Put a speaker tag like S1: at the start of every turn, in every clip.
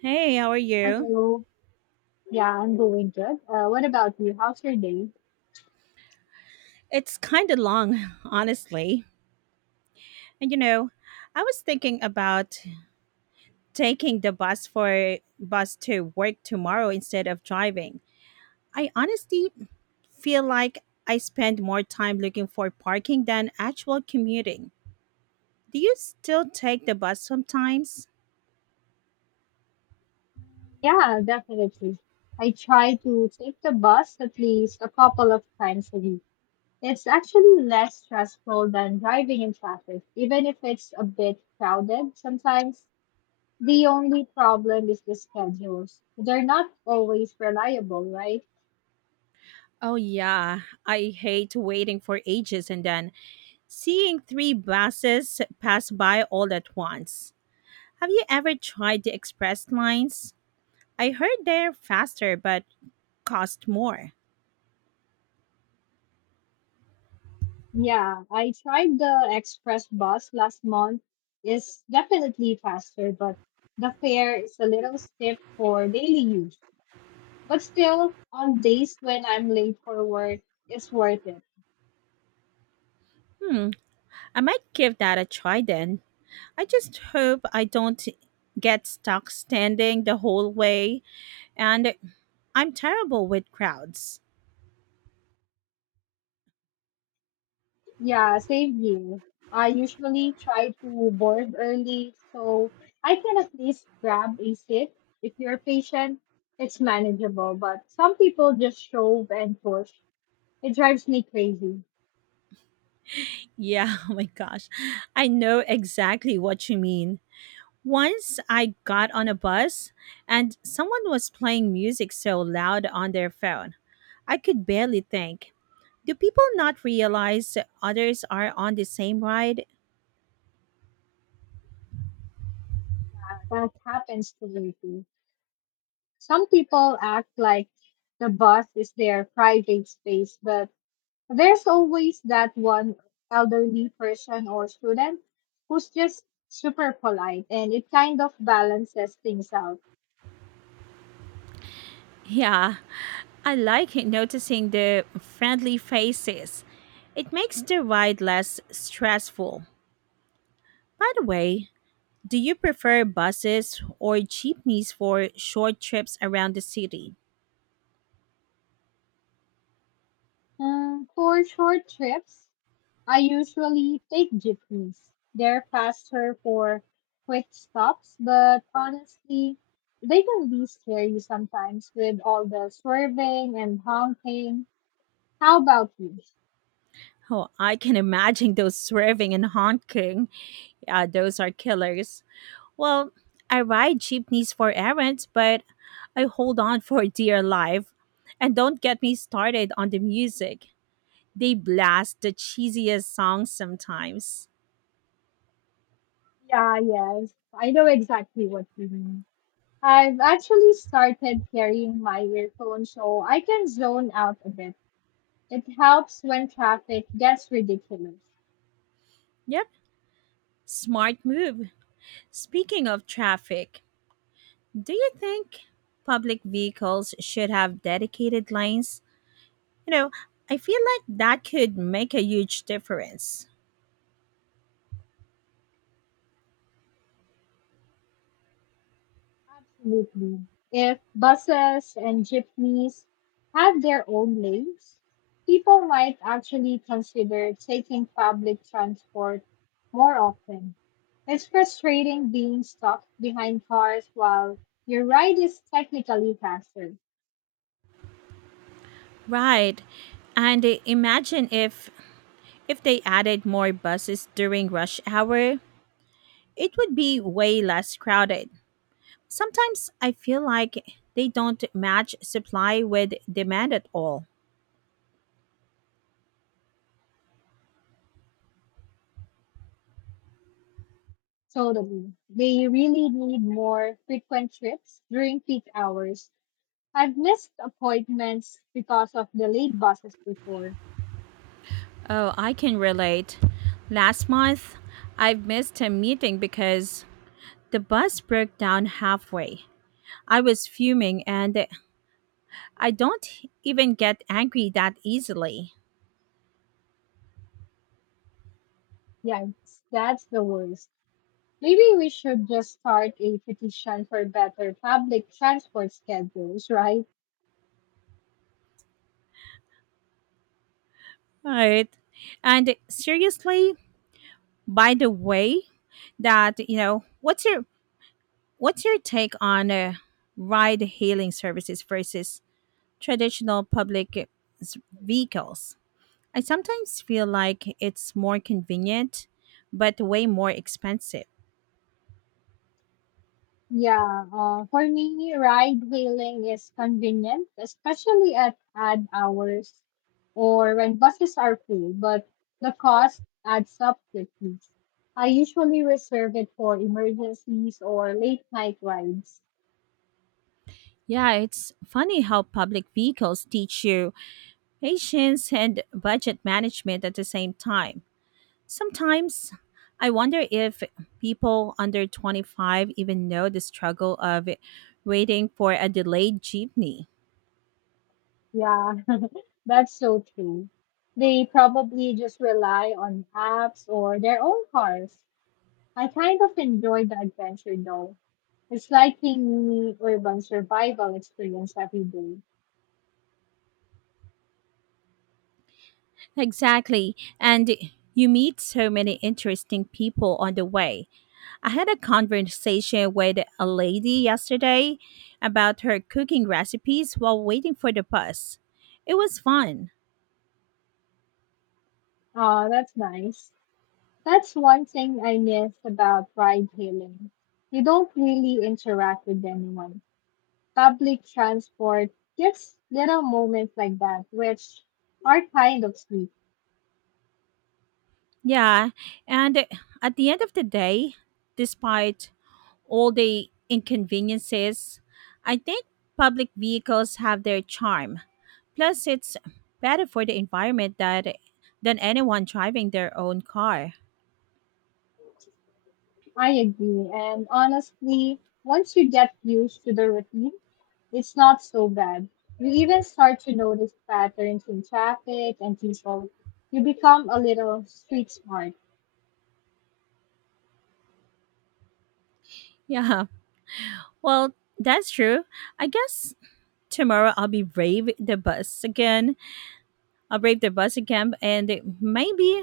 S1: Hey, how are you?
S2: Hello. Yeah, I'm doing good. What about you? How's your day?
S1: It's kind of long, honestly. And you know, I was thinking about taking the bus for bus to work tomorrow instead of driving. I honestly feel like I spend more time looking for parking than actual commuting. Do you still take the bus sometimes?
S2: Yeah, definitely. I try to take the bus at least a couple of times a week. It's actually less stressful than driving in traffic, even if it's a bit crowded sometimes. The only problem is the schedules. They're not always reliable, right?
S1: Oh yeah, I hate waiting for ages and then seeing three buses pass by all at once. Have you ever tried the express lines? I heard they're faster but cost more.
S2: Yeah, I tried the express bus last month. It's definitely faster, but the fare is a little stiff for daily use. But still, on days when I'm late for work, it's worth it.
S1: Hmm, I might give that a try then. I just hope I don't get stuck standing the whole way, and I'm terrible with crowds.
S2: Yeah, same here. I usually try to board early, so I can at least grab a seat. If you're patient, it's manageable, but some people just shove and push. It drives me crazy.
S1: Yeah, oh my gosh. I know exactly what you mean. Once I got on a bus and someone was playing music so loud on their phone, I could barely think. Do people not realize others are on the same ride?
S2: That happens to me too. Some people act like the bus is their private space, but there's always that one elderly person or student who's just super polite, and it kind of balances things out.
S1: Yeah, I like it noticing the friendly faces. It makes the ride less stressful. By the way, do you prefer buses or jeepneys for short trips around the city?
S2: Mm, for short trips, I usually take jeepneys. They're faster for quick stops, but honestly, they can be scary sometimes with all the swerving and honking. How about you?
S1: Oh, I can imagine those swerving and honking. Yeah, those are killers. Well, I ride jeepneys for errands, but I hold on for dear life. And don't get me started on the music. They blast the cheesiest songs sometimes.
S2: Yeah, yes. I know exactly what you mean. I've actually started carrying my earphones so I can zone out a bit. It helps when traffic gets ridiculous.
S1: Yep, smart move. Speaking of traffic, do you think public vehicles should have dedicated lanes? You know, I feel like that could make a huge difference.
S2: Absolutely. If buses and jeepneys have their own lanes, people might actually consider taking public transport more often. It's frustrating being stuck behind cars while your ride is technically faster.
S1: Right. And imagine if they added more buses during rush hour, it would be way less crowded. Sometimes I feel like they don't match supply with demand at all.
S2: Totally. They really need more frequent trips during peak hours. I've missed appointments because of delayed buses before.
S1: Oh, I can relate. Last month, I missed a meeting because the bus broke down halfway. I was fuming and I don't even get angry that easily.
S2: Yeah, that's the worst. Maybe we should just start a petition for better public transport schedules, right?
S1: Right. And seriously, by the way, that, you know, what's your what's your take on ride hailing services versus traditional public vehicles. I sometimes feel like it's more convenient, but way more expensive.
S2: Yeah, for me, ride hailing is convenient, especially at odd hours or when buses are full, but the cost adds up quickly. I usually reserve it for emergencies or late night rides.
S1: Yeah, it's funny how public vehicles teach you patience and budget management at the same time. Sometimes I wonder if people under 25 even know the struggle of waiting for a delayed jeepney.
S2: Yeah, that's so true. They probably just rely on apps or their own cars. I kind of enjoy the adventure though. It's like a mini urban survival experience every day.
S1: Exactly. And you meet so many interesting people on the way. I had a conversation with a lady yesterday about her cooking recipes while waiting for the bus. It was fun.
S2: Oh, that's nice. That's one thing I miss about ride hailing. You don't really interact with anyone. Public transport gives little moments like that, which are kind of sweet.
S1: Yeah. And at the end of the day, despite all the inconveniences, I think public vehicles have their charm. Plus, it's better for the environment that, than anyone driving their own car.
S2: I agree. And honestly, once you get used to the routine, it's not so bad. You even start to notice patterns in traffic and people. You become a little street smart.
S1: Yeah. Well, that's true. I guess tomorrow I'll brave the busy camp and maybe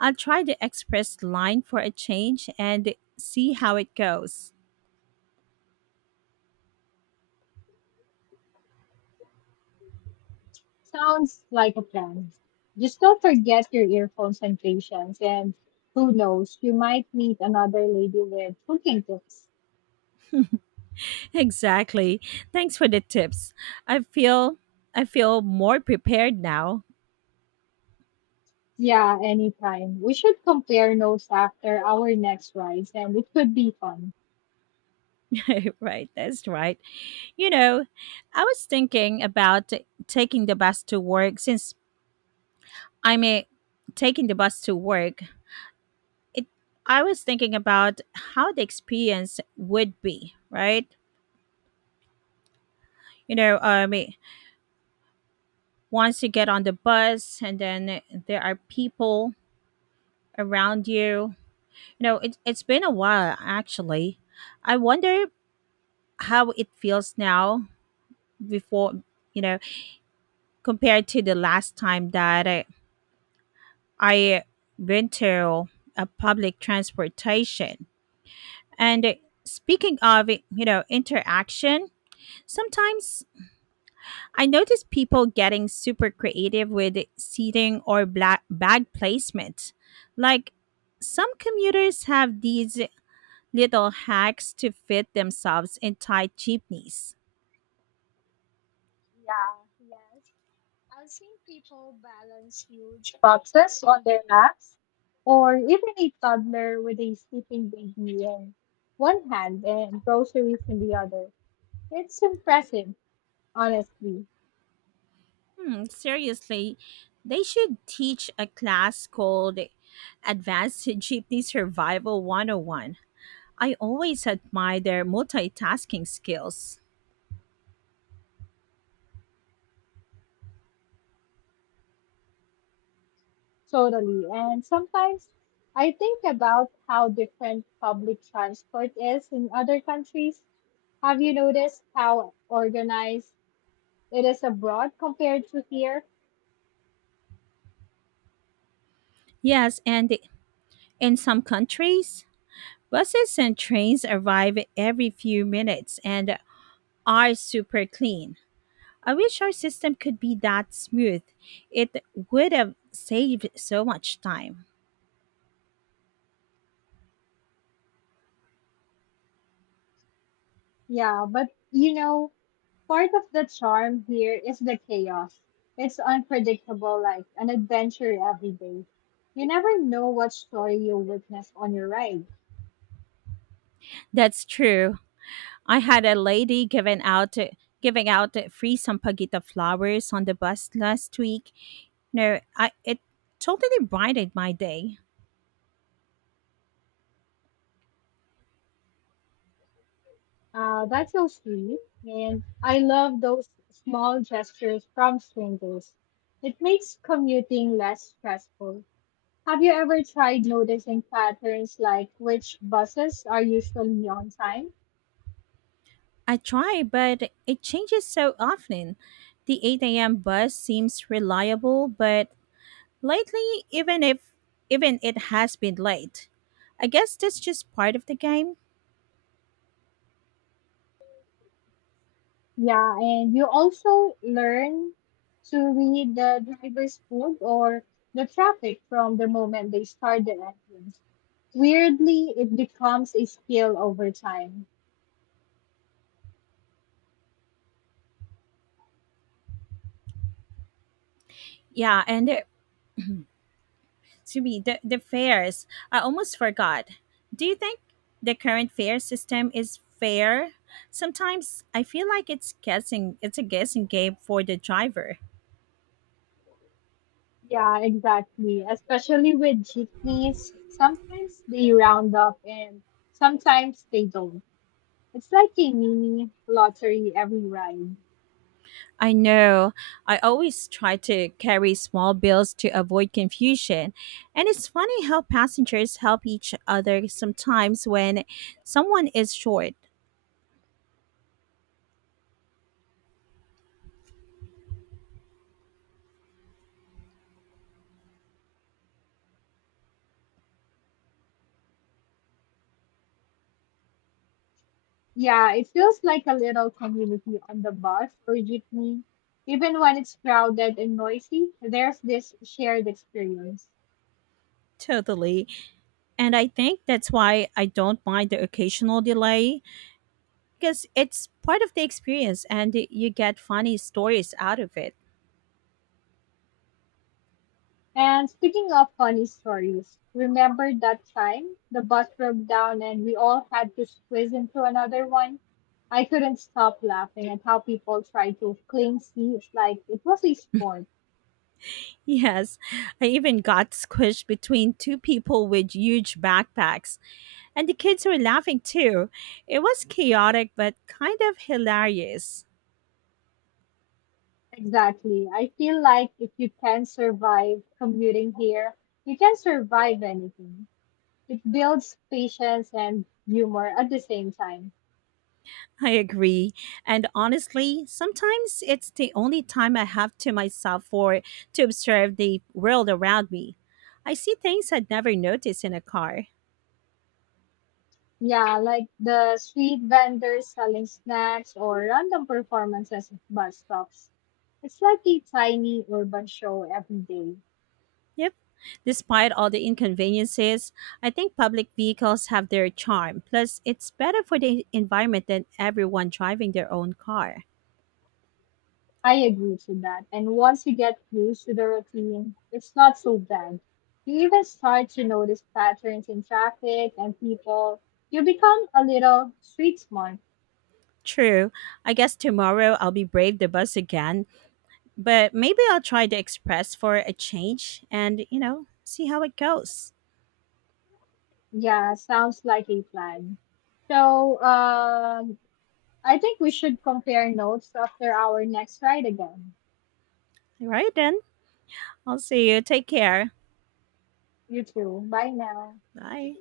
S1: I'll try the express line for a change and see how it goes.
S2: Sounds like a plan. Just don't forget your earphones and patience, and who knows, you might meet another lady with cooking tips.
S1: Exactly. Thanks for the tips. I feel I feel more prepared now.
S2: Yeah, anytime. We should compare notes after our next rides, and it could be fun.
S1: Right, that's right. You know, I was thinking about taking the bus to work since I'm a, taking the bus to work. It I was thinking about how the experience would be, right? you know um it- Once you get on the bus and then there are people around you, you know, it's been a while actually. I wonder how it feels now before, you know, compared to the last time I went to a public transportation. And Speaking of, you know, interaction, sometimes I noticed people getting super creative with seating or bag placement. Like some commuters have these little hacks to fit themselves in tight jeepneys.
S2: Yeah, yes. I've seen people balance huge boxes on their laps. Or even a toddler with a sleeping baby in one hand and groceries in the other. It's impressive, honestly.
S1: Hmm, seriously, they should teach a class called Advanced Jeepney Survival 101. I always admire their multitasking skills.
S2: Totally. And sometimes I think about how different public transport is in other countries. Have you noticed how organized it is abroad compared to here?
S1: Yes, and in some countries, buses and trains arrive every few minutes and are super clean. I wish our system could be that smooth. It would have saved so much time.
S2: Yeah, but you know, part of the charm here is the chaos. It's unpredictable, like an adventure every day. You never know what story you'll witness on your ride.
S1: That's true. I had a lady giving out free sampaguita flowers on the bus last week. No, I it totally brightened my day.
S2: That's so sweet. And I love those small gestures from strangers. It makes commuting less stressful. Have you ever tried noticing patterns like which buses are usually on time?
S1: I try, but it changes so often. The 8 a.m. bus seems reliable, but lately, even if even it has been late. I guess that's just part of the game.
S2: Yeah, and you also learn to read the driver's food or the traffic from the moment they start the engines. Weirdly, it becomes a skill over time.
S1: Yeah, and to me, the fares. I almost forgot. Do you think the current fare system is fair? Sometimes I feel like it's a guessing game for the driver.
S2: Yeah, exactly. Especially with jeepneys, sometimes they round up and sometimes they don't. It's like a mini lottery every ride.
S1: I know. I always try to carry small bills to avoid confusion. And it's funny how passengers help each other sometimes when someone is short.
S2: Yeah, it feels like a little community on the bus or jeepney. Even when it's crowded and noisy, there's this shared experience.
S1: Totally. And I think that's why I don't mind the occasional delay because it's part of the experience and you get funny stories out of it.
S2: And speaking of funny stories, remember that time the bus broke down and we all had to squeeze into another one? I couldn't stop laughing at how people tried to claim seats like it was a sport.
S1: Yes, I even got squished between two people with huge backpacks, and the kids were laughing too. It was chaotic but kind of hilarious.
S2: Exactly. I feel like if you can survive commuting here, you can survive anything. It builds patience and humor at the same time.
S1: I agree. And honestly, sometimes it's the only time I have to myself for to observe the world around me. I see things I'd never notice in a car.
S2: Yeah, like the street vendors selling snacks or random performances at bus stops. It's like a tiny urban show every day.
S1: Yep. Despite all the inconveniences, I think public vehicles have their charm. Plus, it's better for the environment than everyone driving their own car.
S2: I agree to that. And once you get used to the routine, it's not so bad. You even start to notice patterns in traffic and people. You become a little street smart.
S1: True. I guess tomorrow I'll be brave the bus again, but maybe I'll try the express for a change and, you know, see how it goes.
S2: Yeah, sounds like a plan. So, I think we should compare notes after our next ride again.
S1: All right then. I'll see you. Take care.
S2: You too. Bye now.
S1: Bye.